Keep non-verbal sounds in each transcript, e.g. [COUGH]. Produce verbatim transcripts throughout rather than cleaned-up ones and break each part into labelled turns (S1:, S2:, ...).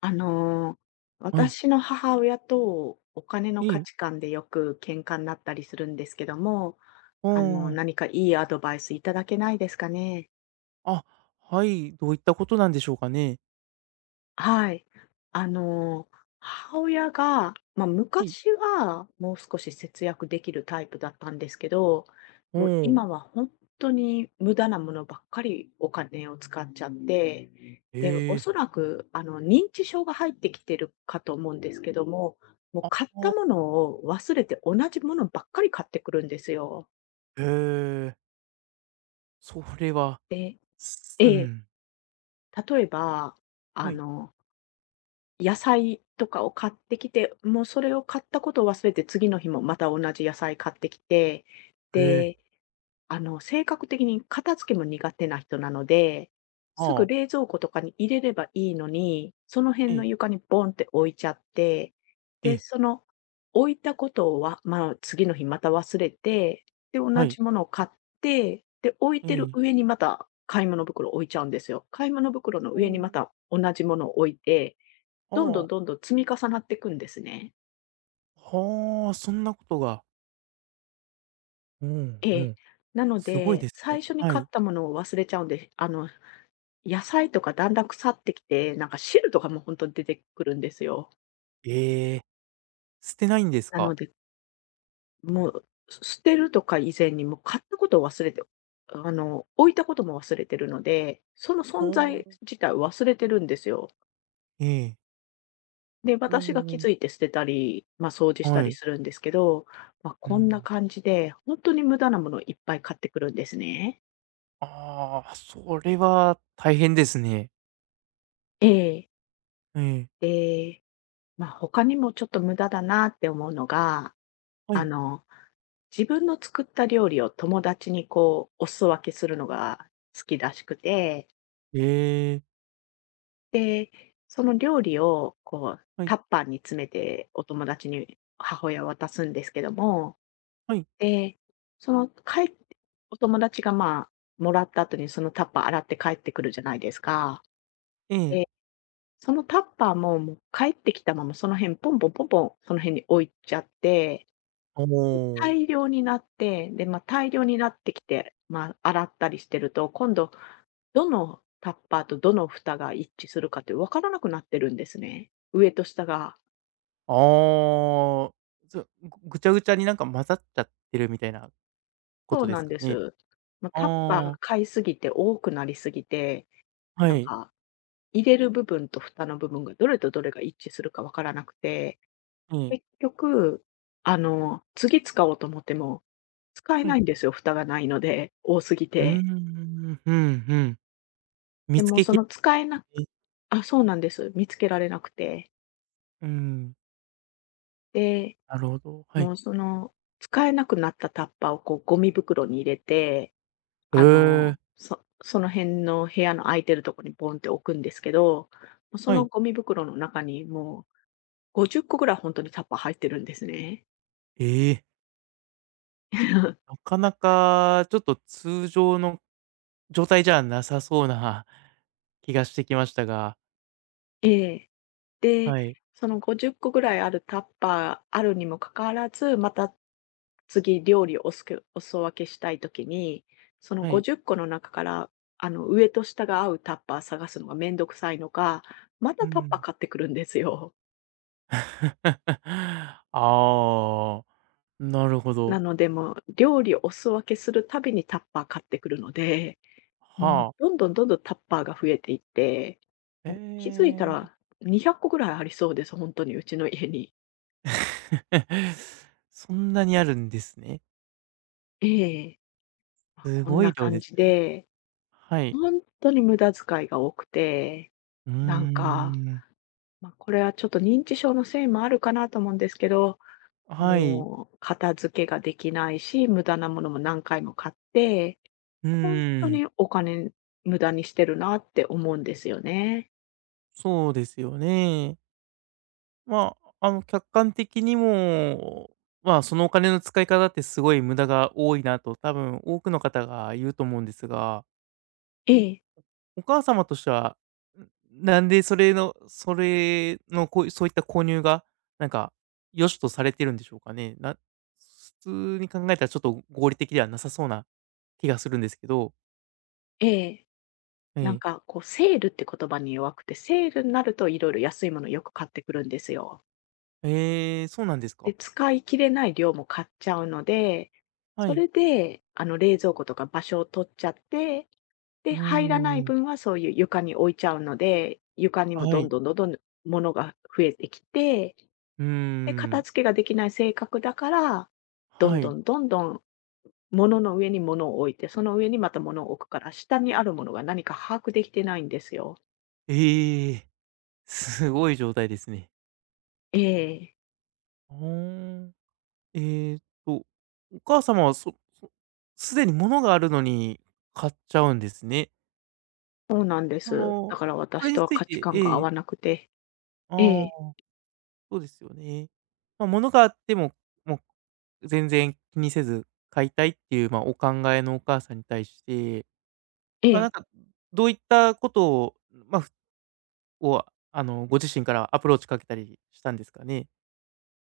S1: あの、
S2: はい。
S1: 私の母親とお金の
S2: え
S1: 価
S2: え。
S1: 値観でよく喧嘩になったりするんですけども、
S2: あ
S1: あの、
S2: あ。
S1: 何かいいアドバイスいただけないですかね？
S2: あ、はい。どういったことなんでしょうかね？
S1: はい。あの、母親が、まあ、
S2: はい。
S1: 昔はもう少し節約できるタイプだったんですけど、
S2: お
S1: もう
S2: お。
S1: 今は本当に無駄なものばっかりお金を使っちゃって、で、
S2: え
S1: お
S2: え。
S1: そらくあの、認知症が入ってきてるかと思うんですけども、もう
S2: あ
S1: 買っ
S2: あ。
S1: たものを忘れて同じものばっかり買ってくるんですよ。
S2: へえ。それは、
S1: で
S2: す
S1: え
S2: う
S1: え、
S2: ん。
S1: 例えば、
S2: は
S1: あ
S2: い。
S1: の野菜とかを買ってきて、もうそれを買ったことを忘れて、次の日もまた同じ野菜買ってきて、
S2: へえ。
S1: で、あの、性格的に片付けも苦手な人なので、す
S2: あ
S1: ぐ
S2: あ。
S1: 冷蔵庫とかに入れればいいのに、その辺
S2: え
S1: の
S2: え。
S1: 床にボンって置いちゃって、
S2: え
S1: で、
S2: え。
S1: その置いたことは、まあ、次の日また忘れて、で、
S2: は
S1: 同
S2: い。
S1: じものを買って、で、置い
S2: え
S1: てる
S2: え。
S1: 上にまた買い物袋置いちゃうんですよ。買い物袋の
S2: お
S1: 上にま
S2: お。
S1: た同じものを置いて、
S2: あ
S1: どんどん
S2: あ。
S1: どんどん積み重なっていくんですね。
S2: はあ、そんなことが。うん
S1: え
S2: う
S1: え。
S2: ん。
S1: なの
S2: すごいで
S1: で、
S2: すね。
S1: 最初に
S2: は
S1: 買っ
S2: い。
S1: たものを忘れちゃうんで、あの、野菜とかだんだん腐ってきて、なんか汁とかも本当に出てくるんですよ。
S2: ええ。捨てないんです
S1: な
S2: か？
S1: ので、もう、す捨てるとか以前にもう買ったことを忘れて、あの、置いたことも忘れてるので、その
S2: ほ
S1: 存在
S2: お。
S1: 自体を忘れてるんですよ。
S2: ええ。
S1: で、
S2: お
S1: 私が気
S2: お、
S1: づいて捨てたり、ま、掃除した
S2: は
S1: り
S2: い。
S1: するんですけど、ま、
S2: う
S1: こんな
S2: ん。
S1: 感じで、本当に無駄なものをいっぱい買ってくるんですね。
S2: ああ、それは大変ですね。
S1: ええ。
S2: ええ。
S1: で、まあ、他にもちょっと無駄だなって思うのが、
S2: は
S1: あ
S2: い。
S1: の、自分の作った料理を友達にこう、お裾分けするのが好きらしくて、
S2: ええ、
S1: で、その料理をこう、
S2: はい、
S1: タッパーに詰めてお友達に母親は渡すんですけども、
S2: はい、
S1: で、その帰って、お友達がまあ、もらった後にそのタッパー洗って帰ってくるじゃないですか。
S2: ええ。
S1: で、そのタッパーももう帰ってきたままその辺ポンポンポンポンその辺に置いちゃって、
S2: おお、
S1: 大量になって、で、まあ、大量になってきて、まあ、洗ったりしてると、今度どのタッパーとどの蓋が一致するかって分からなくなってるんですね。上と下が。
S2: ああ。ずぐぐちゃぐちゃになんか混ざっちゃってるみたいなこ
S1: そう
S2: とで
S1: な
S2: す
S1: ん
S2: か
S1: で
S2: ね？
S1: す。まあ、タッパーが
S2: ああ。
S1: 買いすぎて多くなりすぎて、
S2: は
S1: なん
S2: い、え
S1: か、入れる部分と蓋の部分がどれとどれが一致するか分からなくて、
S2: え、
S1: 結局、あの、次使おうと思っても使え
S2: は
S1: な
S2: い。
S1: いんですよ、蓋がないので、多すぎ
S2: うー
S1: て。
S2: ん、うん、うん。見
S1: で
S2: つ
S1: も
S2: け
S1: そ
S2: き
S1: の使えな
S2: え、
S1: あ、そうなんです。見つけられなくて。
S2: うん、
S1: で、
S2: なるほど、はい。
S1: もうその、使えなくなったタッパーをこうゴミ袋に入れて、
S2: へ
S1: あ
S2: え、
S1: の、そその辺の部屋の空いてるとこにボンって置くんですけど、も、そ
S2: は
S1: の
S2: い。
S1: ゴミ袋の中にもうごじゅっこぐらい本当にタッパー入ってるんですね。
S2: ええ、な
S1: [LAUGHS]
S2: かなかちょっと通常の状態じゃなさそうな気がしてきましたが、
S1: ええ。で、
S2: はい、
S1: そのごじゅっこぐらいあるタッパーあるにもかかわらず、また次料理をおすけお裾分けしたい時に、その
S2: はい、
S1: ごじゅっこの中から、あの、上と下が合うタッパー探すのがめんどくさいのか、ま
S2: う
S1: たタッパー
S2: ん。
S1: 買ってくるんですよ。
S2: [LAUGHS] ああ、なるほど。
S1: なので、もう料理をお裾分けするたびにタッパー買ってくるので、もう
S2: は
S1: ど
S2: あ。
S1: んどんどんどんタッパーが増えていって、もう気づいた
S2: ええ
S1: らにひゃっこぐらいありそうです、本当にうちの家に。
S2: [LAUGHS]。そんなにあるんですね。
S1: ええ。まあ、
S2: す
S1: こん
S2: ごい
S1: な
S2: 量で
S1: 感
S2: す
S1: じ
S2: ね。
S1: で
S2: はい。
S1: 本当に無駄遣いが多くて、
S2: う
S1: なん
S2: ー
S1: か、
S2: ん。
S1: まあ、これはちょっと認知症のせいもあるかなと思うんですけど、
S2: はい。
S1: もう片付けができないし、無駄なものも何回も買って、
S2: う
S1: 本当
S2: ーん。
S1: にお金無駄にしてるなって思うんですよね。
S2: そうですよね。まあ、あの、客観的にも、まあ、そのお金の使い方ってすごい無駄が多いなと、多分多くの方が言うと思うんですが、
S1: ええ、
S2: お母様としては、んなんでそれのそれの、こうそういった購入が、なんか、良しとされてるんでしょうかね？な普通に考えたらちょっと合理的ではなさそうな気がするんですけど。
S1: ええ。
S2: え
S1: なん
S2: え。
S1: かこうセールって言葉に弱くて、セールになると色々安いものよく買ってくるんですよ。
S2: ええ、そうなんですか。
S1: で、使い切れない量も買っちゃうので、
S2: は
S1: そ
S2: い。
S1: れで、あの冷蔵庫とか場所を取っちゃって
S2: う
S1: で、
S2: ー
S1: 入らない
S2: ん。
S1: 分はそういう床に置いちゃうので、床にも
S2: は
S1: どん
S2: い。
S1: どんどんどん物が増えてきて、
S2: うー
S1: で、片
S2: ん。
S1: 付けができない性格だから、ど
S2: は
S1: んど
S2: い。
S1: んどんどん物の上に物を置いて、その上にまた物を置くから、下にあるものが何か把握できてないんですよ。
S2: ええ、[LAUGHS] すごい状態ですね。
S1: ええ、
S2: ああ。えっと、お母様はそそすでに物があるのに買っちゃうんですね。
S1: そうなんで
S2: そ
S1: す。だ
S2: の、
S1: から
S2: そ
S1: 私
S2: れに
S1: とは
S2: つい
S1: 価値
S2: て
S1: 観が
S2: え
S1: 合
S2: え、
S1: わなくて、え
S2: あ
S1: え、
S2: あ、そうですよね。ま、物があっても、もう全然気にせず買いたいっていう、ま、お考えのお母さんに対して、
S1: え
S2: ま、なん
S1: え、
S2: か、どういったことを、ま、ふを、あの、ご自身からアプローチかけたりしたんですかね？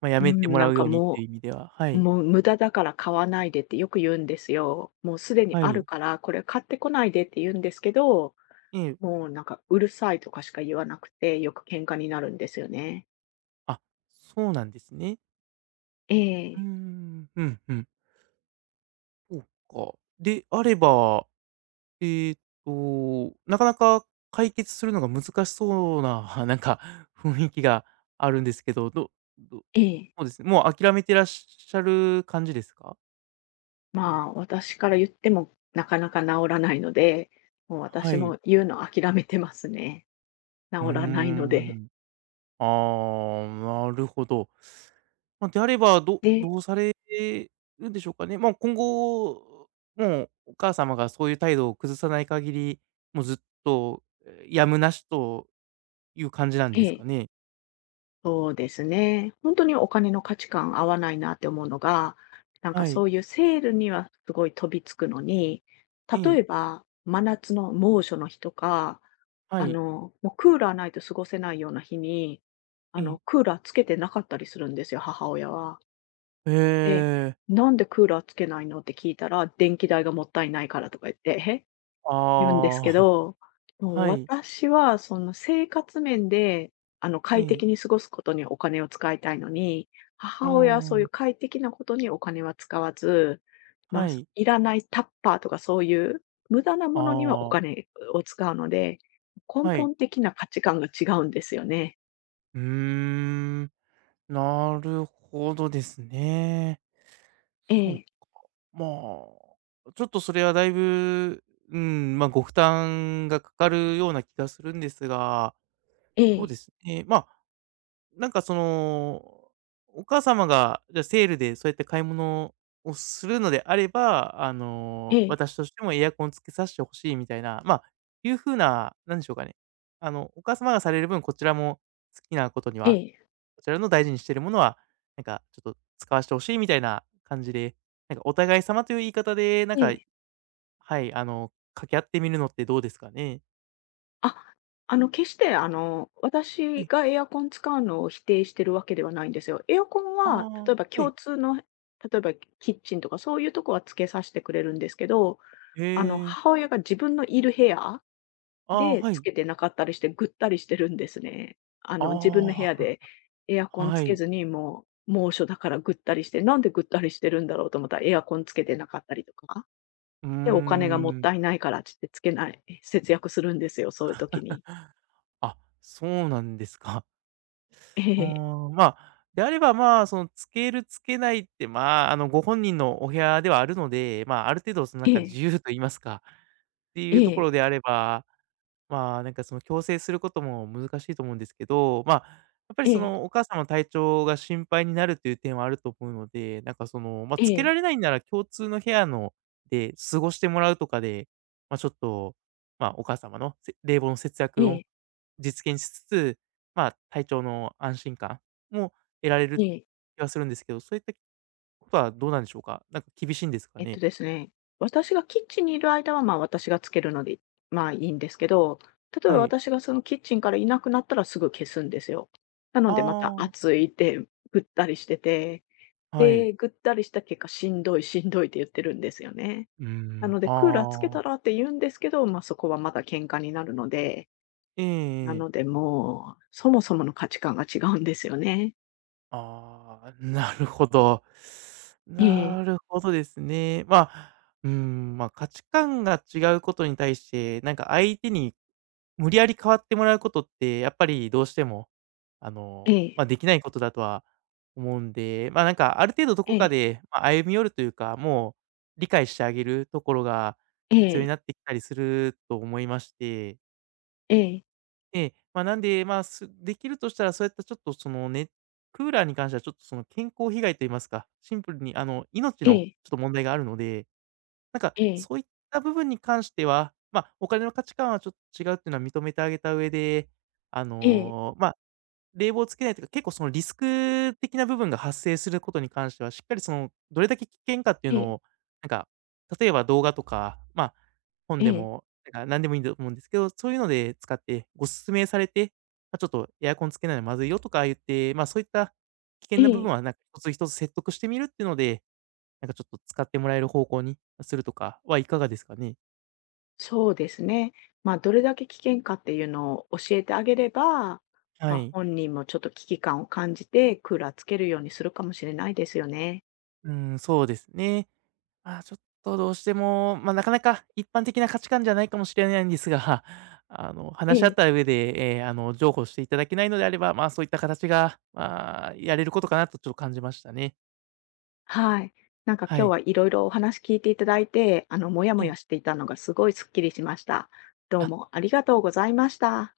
S2: ま、や
S1: う
S2: めて
S1: ん、
S2: もら
S1: なん
S2: うよ
S1: か
S2: うにっていう
S1: も
S2: 意味では、は
S1: う、
S2: い、
S1: もう無駄だから買わないでってよく言うんですよ。もうすでに
S2: は
S1: ある
S2: い。
S1: から、これ買ってこないでって言うんですけど、
S2: ええ、
S1: もうなんか、うるさいとかしか言わなくて、よく喧嘩になるんですよね。
S2: あ、そうなんですね。
S1: ええ、
S2: ううん。うん、うん。そうか。であれば、えーっと、なかなか解決するのが難しそうな、[LAUGHS] なんか雰囲気があるんですけど、どど
S1: ええ。
S2: そうですね、もう諦めてらっしゃる感じですか？
S1: まあ、私から言ってもなかなか治らないので、もう
S2: は
S1: 私
S2: い。
S1: も言うの諦めてますね。
S2: うー
S1: 治らないので。
S2: ん。ああ、なるほど。まあ、であれば、ど
S1: で
S2: どうされるんでしょうかね。まあ、今後、もうお母様がそういう態度を崩さない限り、もうずっと、え、やむなしという感じなん
S1: え
S2: ですか
S1: え。
S2: ね？
S1: そうですね。本当にお金の価値観合わないなって思うのが、なんか
S2: はい。
S1: そういうセールにはすごい飛びつくのに、
S2: え
S1: 例
S2: え、
S1: えば真夏の猛暑の日とか、
S2: は
S1: あ
S2: い、
S1: の、もうクーラーないと過ごせないような日に、
S2: え
S1: あ
S2: え。
S1: の、クーラーつけてなかったりするんですよ、母親は。で、
S2: ええ。
S1: 「なんでクーラーつけないの？」って聞いたら、「電気代がもったいないから」とか言って、え、言うんですけ
S2: ああ、
S1: ど、
S2: [LAUGHS]
S1: もう
S2: はい。
S1: 私はその生活面で、あの、
S2: え
S1: 快
S2: え。
S1: 適に過ごすことにお金を使いたいのに、
S2: う
S1: 母親はそうい
S2: ん。
S1: う快適なことにお金は使わず、ま、あ
S2: はい。
S1: いらないタッパーとかそういう無駄な
S2: あ
S1: ものにはお
S2: あ、
S1: 金を使うので、根
S2: はい。
S1: 本的な価値観が違うんですよね。
S2: うーん、なるほどですね。
S1: え
S2: そう、
S1: え、
S2: まあ、ちょっとそれはだいぶ、うん、まあ、ご負担がかかるような気がするんですが、
S1: え
S2: そうで
S1: え、
S2: すね。まあ、なんかその、お母様が、じゃあセールでそうやって買い物をするのであれば、あ
S1: え
S2: の、
S1: え、
S2: 私としてもエアコンつけさせてほしいみたいな、まあ、いう風な、なんでしょうかね。あの、お母様がされる分、こちらも好きなことに
S1: え
S2: は、
S1: え、
S2: こちらの大事にしているものは、なんかちょっと使わしてほしいみたいな感じで、なんかお互い様という言い方で、なん
S1: え
S2: か、
S1: え。
S2: はい、あの、掛け合ってみるのってどうですかね？
S1: あ、あの、決して、あの、
S2: は
S1: 私
S2: い。
S1: がエアコン使うのを否定してるわけではないんですよ。エアコン
S2: あ
S1: は、例
S2: あ、
S1: えば
S2: は
S1: 共
S2: い。
S1: 通の、例えばキッチンとかそういうとこはつけさせてくれるんですけど、
S2: へ
S1: あの、
S2: え。
S1: 母親が自分のいる部屋
S2: ああ、
S1: で
S2: は
S1: つ
S2: い。
S1: けてなかったりして、ぐったりしてるんですね。あ
S2: あ
S1: の、自分の部屋でエア
S2: あ、
S1: コン
S2: は
S1: つけ
S2: い。
S1: ずに、もう猛暑だからぐったりして、なんでぐったりしてるんだろうと思ったらエアコンつけてなかったりとか。
S2: うー
S1: で、お金がもっ
S2: ん。
S1: たいないからって言ってつけない、節約するんですよ、そういう時に。
S2: あ、そうなんですか。[LAUGHS] う
S1: ええ
S2: ーん、まあ、であれば、まあ、その、つけるつけないって、まあ、あの、ご本人のお部屋ではあるので、まあ、ある程度、その、なん
S1: え
S2: か、自
S1: え、
S2: 由と言いますか、ってい
S1: え
S2: うところ
S1: え、
S2: であれば、まあ、なんか、その、強制することも難しいと思うんですけど、まあ、やっぱり、
S1: え
S2: そ
S1: え、
S2: の、お母様の体調が心配になるという点はあると思うので、なんか、その、まあ、
S1: え
S2: つけら
S1: え、
S2: れないなら共通の部屋ので過ごしてもらうとかで、まあ、ちょっと、まあ、お母様のせ冷房の節
S1: え
S2: 約を
S1: え、
S2: 実現しつつ、まあ、体調の安心感も得られる
S1: ええ。
S2: 気はするんですけど、そういったことはどうなんでしょうか？なんか厳しいんですか
S1: えっ
S2: ね？
S1: とですね、私がキッチンにいる間は、ま、私がつけるので、まあ、いいんですけど、例え
S2: は
S1: ば
S2: い。
S1: 私がそのキッチンからいなくなったらすぐ消すんですよ。な
S2: あ
S1: のでまた
S2: あ、
S1: 暑いってぐったりしてて、
S2: はい。
S1: で、ぐったりした結果しんどいしんどいって言ってるんですよね。
S2: うー
S1: な
S2: ん、
S1: のでクーラーつけ
S2: あ
S1: たら
S2: あ。
S1: って言うんですけど、ま、そこはまた喧嘩になるので、
S2: ええ
S1: な
S2: え
S1: の
S2: え。
S1: でもう、そもそもの価値観が違うんですよね。
S2: ああ、なるほど。
S1: ええ、
S2: なるほどですね。まあ、うーん、まあ、価値観が違うことに対して、なんか相手に無理やり変わってもらうことって、やっぱりどうしても、あ
S1: え
S2: の、
S1: え、
S2: まあ、できないことだとは思うんで、まあ、なんかある程度どこ
S1: え
S2: か
S1: え、
S2: で、まあ、歩み寄るというか、もう理解してあげるところが
S1: え
S2: 必要に
S1: え。
S2: なってきたりすると思いまして、
S1: ええ、
S2: で、まあなんで、まあ、すできるとしたら、そういったちょっとそのね、クーラーに関してはちょっとその健康被害と言いますか、シンプルにあの、命
S1: え
S2: の
S1: え、
S2: ちょっと問題があるので、なんか、
S1: ええ、
S2: そういった部分に関しては、まあ、お金の価値観はちょっと違うっていうのは認めてあげた上で、あ
S1: ええ、
S2: の、まあ、冷房つけないというか、結構そのリスク的な部分が発生することに関しては、しっかりその、どれだけ危険かっていう
S1: え
S2: の
S1: え、
S2: を、なんか、例えば動画とか、まあ、本
S1: え
S2: で
S1: え、
S2: も、なんか何でもいいと思うんですけど、そういうので使ってご勧めされて、まあ、ちょっとエアコンつけないのまずいよとか言って、まあ、そういった危険
S1: え
S2: な部分
S1: え、
S2: はなんか一つ一つ説得してみるっていうので、なんかちょっと使ってもらえる方向にするとかはいかがですかね？
S1: そうですね。まあ、どれだけ危険かっていうのを教えてあげれば、
S2: は
S1: まあ、
S2: い。
S1: 本人もちょっと危機感を感じて、クーラーつけるようにするかもしれないですよね。
S2: うん、そうですね。あーちょっとどうしても、まあ、なかなか一般的な価値観じゃないかもしれないんですが、[LAUGHS] あの、
S1: え
S2: 話し合った
S1: え、
S2: 上で、ええ、あの、譲歩していただけないのであれば、まあ、そういった形が、まあ、やれることかなとちょっと感じましたね。
S1: はい。なんか
S2: は
S1: 今日
S2: い。
S1: はいろいろお話聞いていただいて、あの、モヤ
S2: え
S1: モ
S2: え。
S1: ヤしていたのがすごいすっきりしました。どう
S2: あ
S1: もありがとうございました。